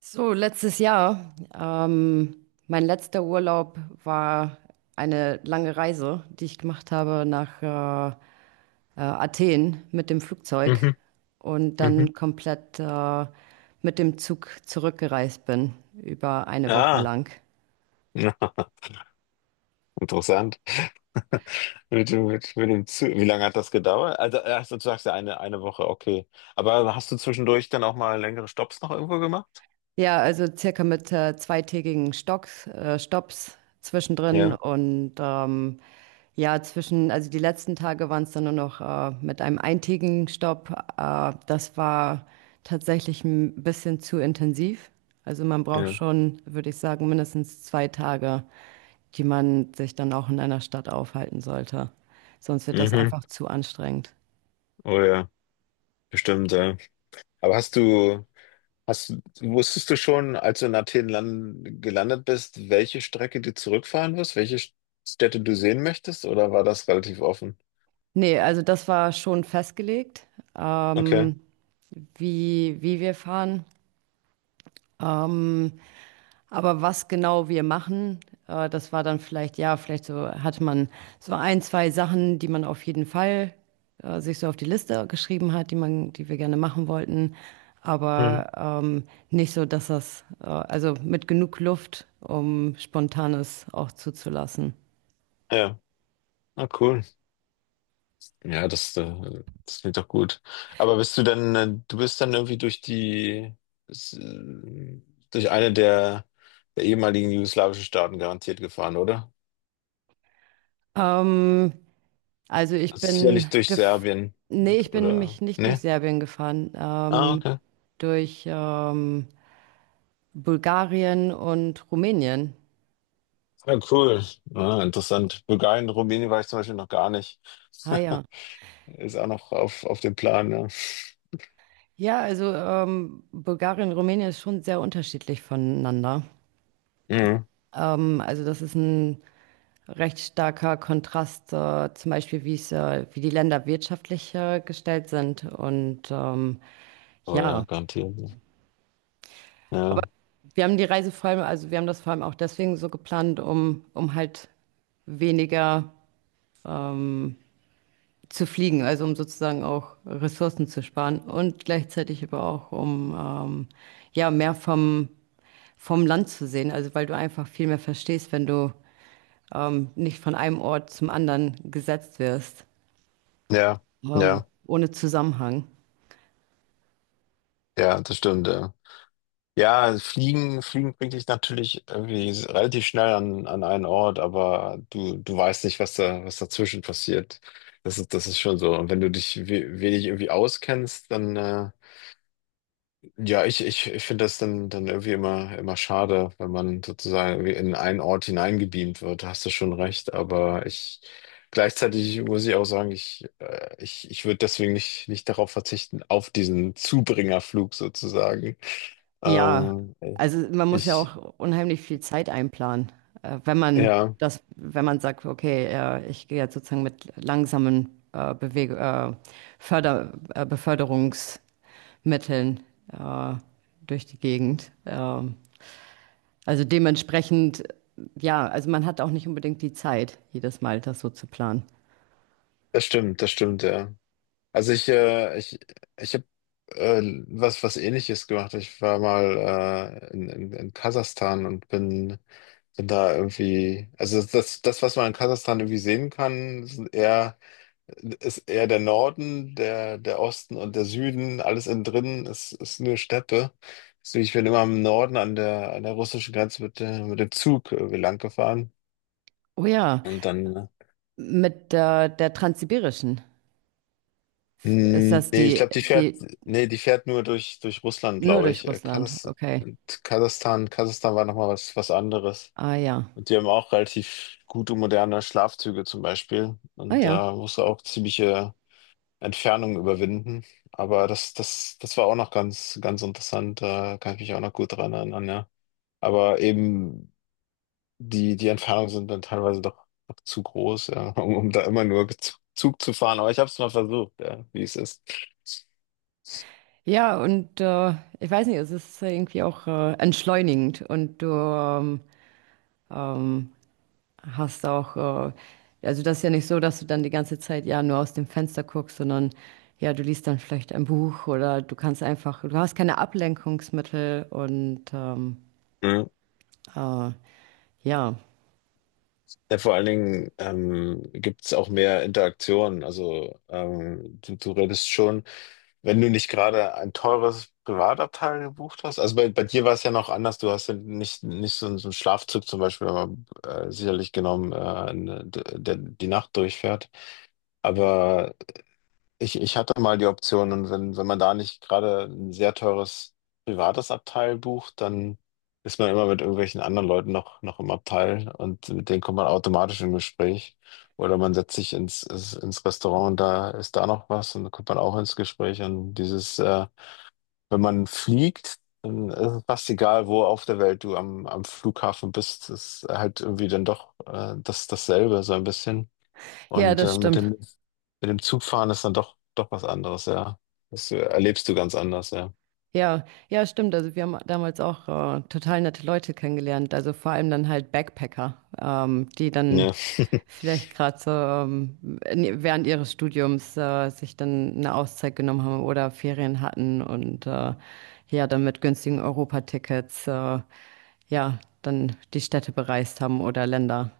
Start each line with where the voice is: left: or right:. right: So, letztes Jahr, mein letzter Urlaub war eine lange Reise, die ich gemacht habe nach Athen mit dem Flugzeug
left: Mhm,
right: und
left: mhm.
right: dann komplett mit dem Zug zurückgereist bin, über eine Woche
left: Ah,
right: lang.
left: interessant. Mit dem Zug. Wie lange hat das gedauert? Also, erst du sagst ja eine Woche, okay. Aber hast du zwischendurch dann auch mal längere Stopps noch irgendwo gemacht?
right: Ja, also circa mit zweitägigen Stops zwischendrin
left: Ja,
right: und ja, also die letzten Tage waren es dann nur noch mit einem eintägigen Stopp. Das war tatsächlich ein bisschen zu intensiv. Also man braucht
left: ja.
right: schon, würde ich sagen, mindestens zwei Tage, die man sich dann auch in einer Stadt aufhalten sollte. Sonst wird das
left: Mhm.
right: einfach zu anstrengend.
left: Oh ja, bestimmt, ja. Aber hast, du- wusstest du schon, als du in Athen gelandet bist, welche Strecke du zurückfahren wirst, welche Städte du sehen möchtest, oder war das relativ offen?
right: Nee, also das war schon festgelegt,
left: Okay.
right: ähm, wie, wie wir fahren. Aber was genau wir machen, das war dann vielleicht, ja, vielleicht, so hatte man so ein, zwei Sachen, die man auf jeden Fall sich so auf die Liste geschrieben hat, die wir gerne machen wollten.
left: Hm.
right: Aber ähm, nicht so, dass also mit genug Luft, um Spontanes auch zuzulassen.
left: Ja. Ah, cool. Ja, das klingt doch gut. Aber bist du dann, du bist dann irgendwie s- äh, durch eine der ehemaligen jugoslawischen Staaten garantiert gefahren, oder?
right: Ähm, also ich
left: Sicherlich
right: bin
left: durch
right: gef
left: Serbien,
right: nee, ich bin
left: oder?
right: nämlich nicht durch
left: Ne?
right: Serbien gefahren,
left: Ah, okay.
right: durch Bulgarien und Rumänien.
left: Ja, cool. Ah, interessant. Bulgarien, Rumänien war ich zum Beispiel noch gar nicht.
right: Ah ja.
left: Ist auch noch auf dem Plan, ja.
right: Ja, also Bulgarien und Rumänien ist schon sehr unterschiedlich voneinander.
left: Mhm.
right: Also das ist ein recht starker Kontrast, zum Beispiel wie wie die Länder wirtschaftlich gestellt sind. Und
left: Oh ja,
right: ja,
left: garantiert. Ja,
right: wir haben die Reise vor allem, also wir haben das vor allem auch deswegen so geplant, um, um halt weniger zu fliegen, also um sozusagen auch Ressourcen zu sparen und gleichzeitig aber auch um ja, mehr vom vom Land zu sehen, also weil du einfach viel mehr verstehst, wenn du nicht von einem Ort zum anderen gesetzt wirst,
left: ja, ja,
right: ohne Zusammenhang.
left: ja, das stimmt, ja. Ja, Fliegen, Fliegen bringt dich natürlich irgendwie relativ schnell an einen Ort, aber du weißt nicht, was dazwischen passiert. Das ist schon so. Und wenn du dich we wenig irgendwie auskennst, dann, ja, ich finde das dann, dann irgendwie immer, immer schade, wenn man sozusagen irgendwie in einen Ort hineingebeamt wird. Da hast du schon recht, gleichzeitig muss ich auch sagen, ich würde deswegen nicht darauf verzichten, auf diesen Zubringerflug sozusagen.
right: Ja,
left: Ähm,
right: also man muss ja
left: ich,
right: auch unheimlich viel Zeit einplanen, wenn man
left: ja,
right: das, wenn man sagt, okay, ich gehe jetzt sozusagen mit langsamen Beweg Förder Beförderungsmitteln äh, durch die Gegend. Also dementsprechend, ja, also man hat auch nicht unbedingt die Zeit, jedes Mal das so zu planen.
left: das stimmt, ja. Also ich habe äh, was Ähnliches gemacht. Ich war mal in Kasachstan und bin da irgendwie, also das, was man in Kasachstan irgendwie sehen kann, sind eher, ist eher der Norden, der Osten und der Süden, alles innen drin ist nur Steppe. Deswegen, ich bin immer im Norden an der russischen Grenze mit dem Zug lang gefahren
right: Oh ja,
left: und dann.
right: mit der Transsibirischen ist
left: Mm,
right: das
left: nee, ich
right: die,
left: glaube,
right: die
left: nee, die fährt nur durch Russland,
right: nur
left: glaube ich.
right: durch Russland, okay.
left: Kasachstan, Kasachstan war nochmal was anderes.
right: Ah ja.
left: Und die haben auch relativ gute moderne Schlafzüge zum Beispiel.
right: Ah
left: Und
right: ja.
left: da musst du auch ziemliche Entfernungen überwinden. Aber das war auch noch ganz, ganz interessant. Da kann ich mich auch noch gut dran erinnern, ja. Aber eben die Entfernungen sind dann teilweise doch, doch zu groß, ja, um da immer nur Zug Zug zu fahren. Aber ich habe es mal versucht, ja, wie es ist.
right: Ja, und ich weiß nicht, es ist irgendwie auch entschleunigend und du ähm, hast auch, also das ist ja nicht so, dass du dann die ganze Zeit ja nur aus dem Fenster guckst, sondern ja, du liest dann vielleicht ein Buch oder du kannst einfach, du hast keine Ablenkungsmittel und äh, ja,
left: Ja, vor allen Dingen gibt es auch mehr Interaktion. Also du redest schon, wenn du nicht gerade ein teures Privatabteil gebucht hast. Also bei dir war es ja noch anders. Du hast ja nicht so einen Schlafzug zum Beispiel aber, sicherlich genommen, ne, der die Nacht durchfährt. Aber ich hatte mal die Option und wenn man da nicht gerade ein sehr teures privates Abteil bucht, dann ist man immer mit irgendwelchen anderen Leuten noch im Abteil und mit denen kommt man automatisch in Gespräch. Oder man setzt sich ins Restaurant und da ist da noch was und dann kommt man auch ins Gespräch. Und wenn man fliegt, dann ist es fast egal, wo auf der Welt du am Flughafen bist, ist halt irgendwie dann doch dasselbe, so ein bisschen.
right: ja,
left: Und
right: das
left: mit dem,
right: stimmt.
left: mit dem Zugfahren ist dann doch, doch was anderes, ja. Das erlebst du ganz anders, ja.
right: Ja, ja, stimmt. Also wir haben damals auch total nette Leute kennengelernt. Also vor allem dann halt Backpacker, die dann
left: Ja.
right: vielleicht gerade so während ihres Studiums sich dann eine Auszeit genommen haben oder Ferien hatten und ja, dann mit günstigen Europatickets ja, dann die Städte bereist haben oder Länder.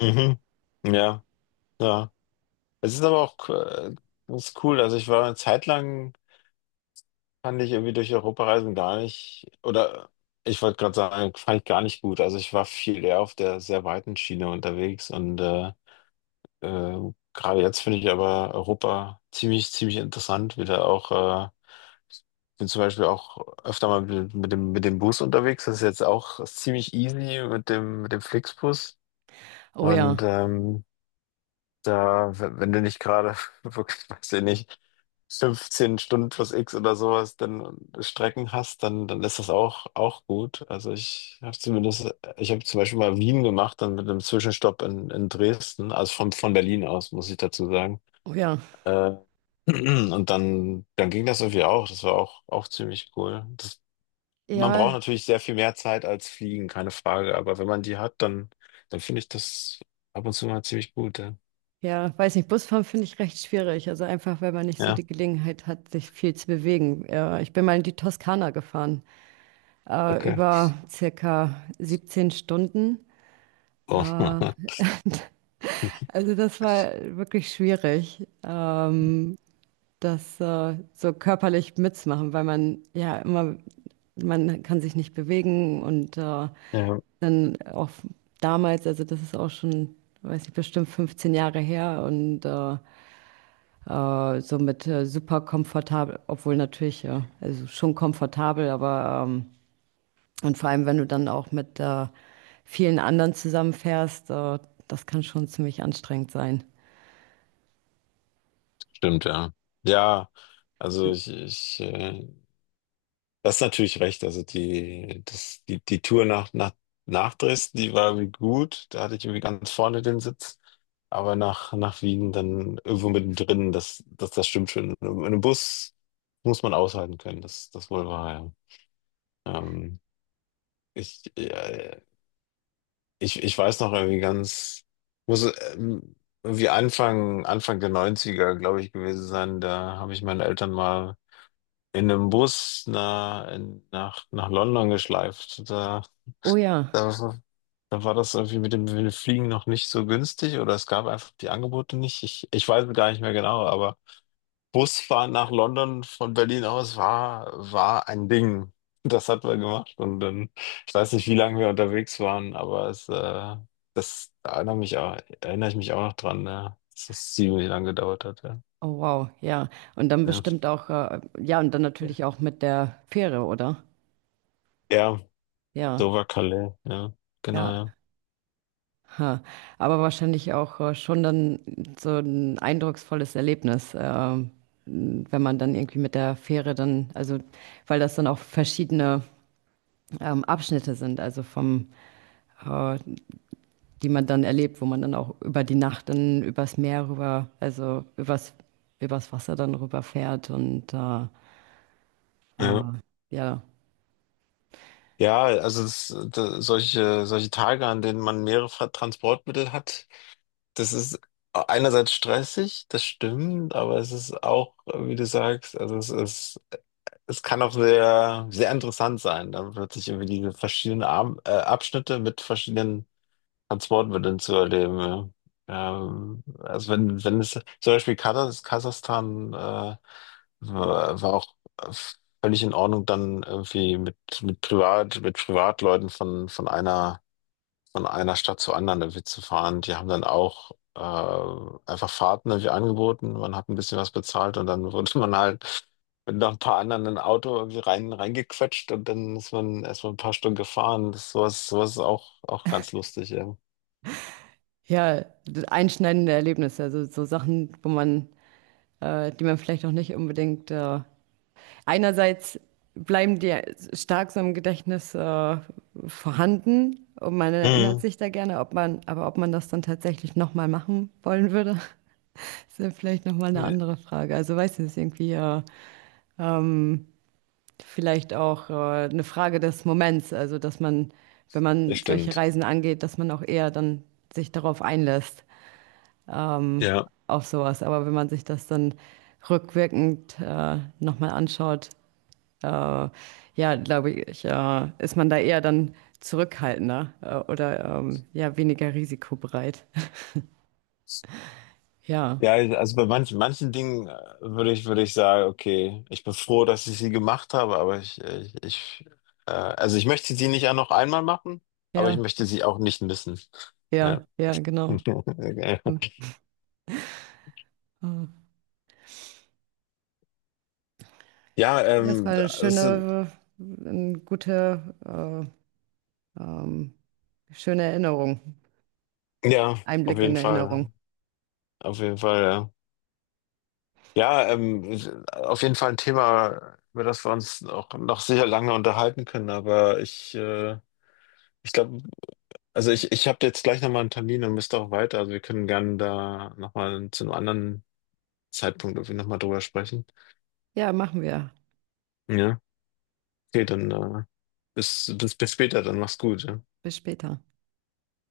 left: Mhm. Ja, ja. Es ist aber auch ganz cool. Also ich war eine Zeit lang, fand ich irgendwie durch Europa reisen gar nicht, oder ich wollte gerade sagen, fand ich gar nicht gut. Also ich war viel eher auf der sehr weiten Schiene unterwegs Äh, gerade jetzt finde ich aber Europa ziemlich, ziemlich interessant, wie da auch, bin zum Beispiel auch öfter mal mit dem Bus unterwegs. Das ist jetzt auch ziemlich easy mit dem Flixbus.
right: Oh ja,
left: Und wenn du nicht gerade, wirklich, weiß ich nicht, 15 Stunden plus X oder sowas, dann Strecken hast, dann ist das auch gut. Also ich habe zum Beispiel mal Wien gemacht, dann mit einem Zwischenstopp in Dresden, also von Berlin aus, muss ich dazu sagen.
right: oh ja.
left: Äh, und dann ging das irgendwie auch. Das war auch ziemlich cool. Man braucht
right: Ja,
left: natürlich sehr viel mehr Zeit als Fliegen, keine Frage. Aber wenn man die hat, dann finde ich das ab und zu mal ziemlich gut. Ja,
right: ja, weiß nicht, Busfahren finde ich recht schwierig. Also einfach, weil man nicht so
left: ja,
right: die Gelegenheit hat, sich viel zu bewegen. Ich bin mal in die Toskana gefahren,
left: okay.
right: über circa 17 Stunden.
left: Oh.
right: Äh, also das war wirklich schwierig, das so körperlich mitzumachen, weil man ja immer, man kann sich nicht bewegen und
left: Ja.
right: dann auch damals, also das ist auch schon, weiß nicht, bestimmt 15 Jahre her und so mit super komfortabel, obwohl natürlich, ja, also schon komfortabel, aber und vor allem, wenn du dann auch mit vielen anderen zusammenfährst, das kann schon ziemlich anstrengend sein.
left: Stimmt, ja. Ja, also ich das ist natürlich recht. Also die Tour nach Dresden, die war irgendwie gut. Da hatte ich irgendwie ganz vorne den Sitz. Aber nach Wien dann irgendwo mittendrin, das stimmt schon. In einem Bus muss man aushalten können, das wohl war, ja. Ähm, ja, ja. Ich weiß noch irgendwie ganz, muss ähm, irgendwie Anfang der Neunziger glaube ich, gewesen sein. Da habe ich meine Eltern mal in einem Bus nach London geschleift.
right: Oh ja,
left: Da, da war das irgendwie mit dem Fliegen noch nicht so günstig oder es gab einfach die Angebote nicht. Ich weiß es gar nicht mehr genau, aber Busfahren nach London von Berlin aus war ein Ding. Das hat man gemacht und dann, ich weiß nicht, wie lange wir unterwegs waren, aber das erinnere mich auch, erinnere ich mich auch noch dran, ne? Dass das ziemlich lang gedauert hat, ja.
right: oh wow, ja. Und dann
left: Ja,
right: bestimmt auch, ja, und dann natürlich auch mit der Fähre, oder?
left: ja,
right: Ja,
left: Dover-Calais, ja, genau,
right: ja.
left: ja.
right: Ha. Aber wahrscheinlich auch schon dann so ein eindrucksvolles Erlebnis, wenn man dann irgendwie mit der Fähre dann, also weil das dann auch verschiedene Abschnitte sind, äh, die man dann erlebt, wo man dann auch über die Nacht dann übers Meer rüber, also übers, übers Wasser dann rüberfährt und äh,
left: Ja,
right: ja,
left: ja, also solche Tage, an denen man mehrere Transportmittel hat. Das ist einerseits stressig, das stimmt, aber es ist auch, wie du sagst, also es ist, es kann auch sehr, sehr interessant sein, dann plötzlich irgendwie diese verschiedenen Abschnitte mit verschiedenen Transportmitteln zu erleben. Ja. Also wenn es zum Beispiel Kasachstan war auch äh, völlig in Ordnung, dann irgendwie mit Privatleuten von einer Stadt zur anderen irgendwie zu fahren. Die haben dann auch einfach Fahrten irgendwie angeboten. Man hat ein bisschen was bezahlt und dann wurde man halt mit noch ein paar anderen in ein Auto irgendwie reingequetscht und dann ist man erstmal ein paar Stunden gefahren. Sowas ist auch ganz lustig, ja.
right: ja, einschneidende Erlebnisse, also so Sachen, wo man, die man vielleicht auch nicht unbedingt einerseits bleiben die stark so im Gedächtnis vorhanden, und man erinnert
left: Mhm.
right: sich da gerne, ob man, aber ob man das dann tatsächlich nochmal machen wollen würde, das ist ja vielleicht nochmal eine
left: Ja,
right: andere Frage. Also weiß nicht, ist irgendwie vielleicht auch eine Frage des Moments. Also dass man, wenn
left: das
right: man solche
left: stimmt.
right: Reisen angeht, dass man auch eher dann sich darauf einlässt, ähm,
left: Ja.
right: auf sowas. Aber wenn man sich das dann rückwirkend nochmal anschaut, äh, ja, glaube ich, ist man da eher dann zurückhaltender oder ja, weniger risikobereit. Ja,
left: Ja, also bei manchen Dingen würde ich sagen, okay, ich bin froh, dass ich sie gemacht habe, aber ich also ich möchte sie nicht auch noch einmal machen, aber ich
right: ja,
left: möchte sie auch nicht missen. Ja,
right: ja, ja, genau. Hm. Ah.
left: ja,
right: Ja, es war eine
left: es sind,
right: schöne, eine gute, äh, ähm, schöne Erinnerung.
left: ja, auf
right: Einblick in
left: jeden
right: Erinnerung.
left: Fall, auf jeden Fall, ja. Ja, auf jeden Fall ein Thema, über das wir uns auch noch sicher lange unterhalten können, aber ich glaube, also ich habe jetzt gleich nochmal einen Termin und müsste auch weiter. Also wir können gerne da nochmal zu einem anderen Zeitpunkt irgendwie nochmal drüber sprechen.
right: Ja, machen wir.
left: Ja, okay, dann bis später, dann mach's gut. Ja.
right: Bis später.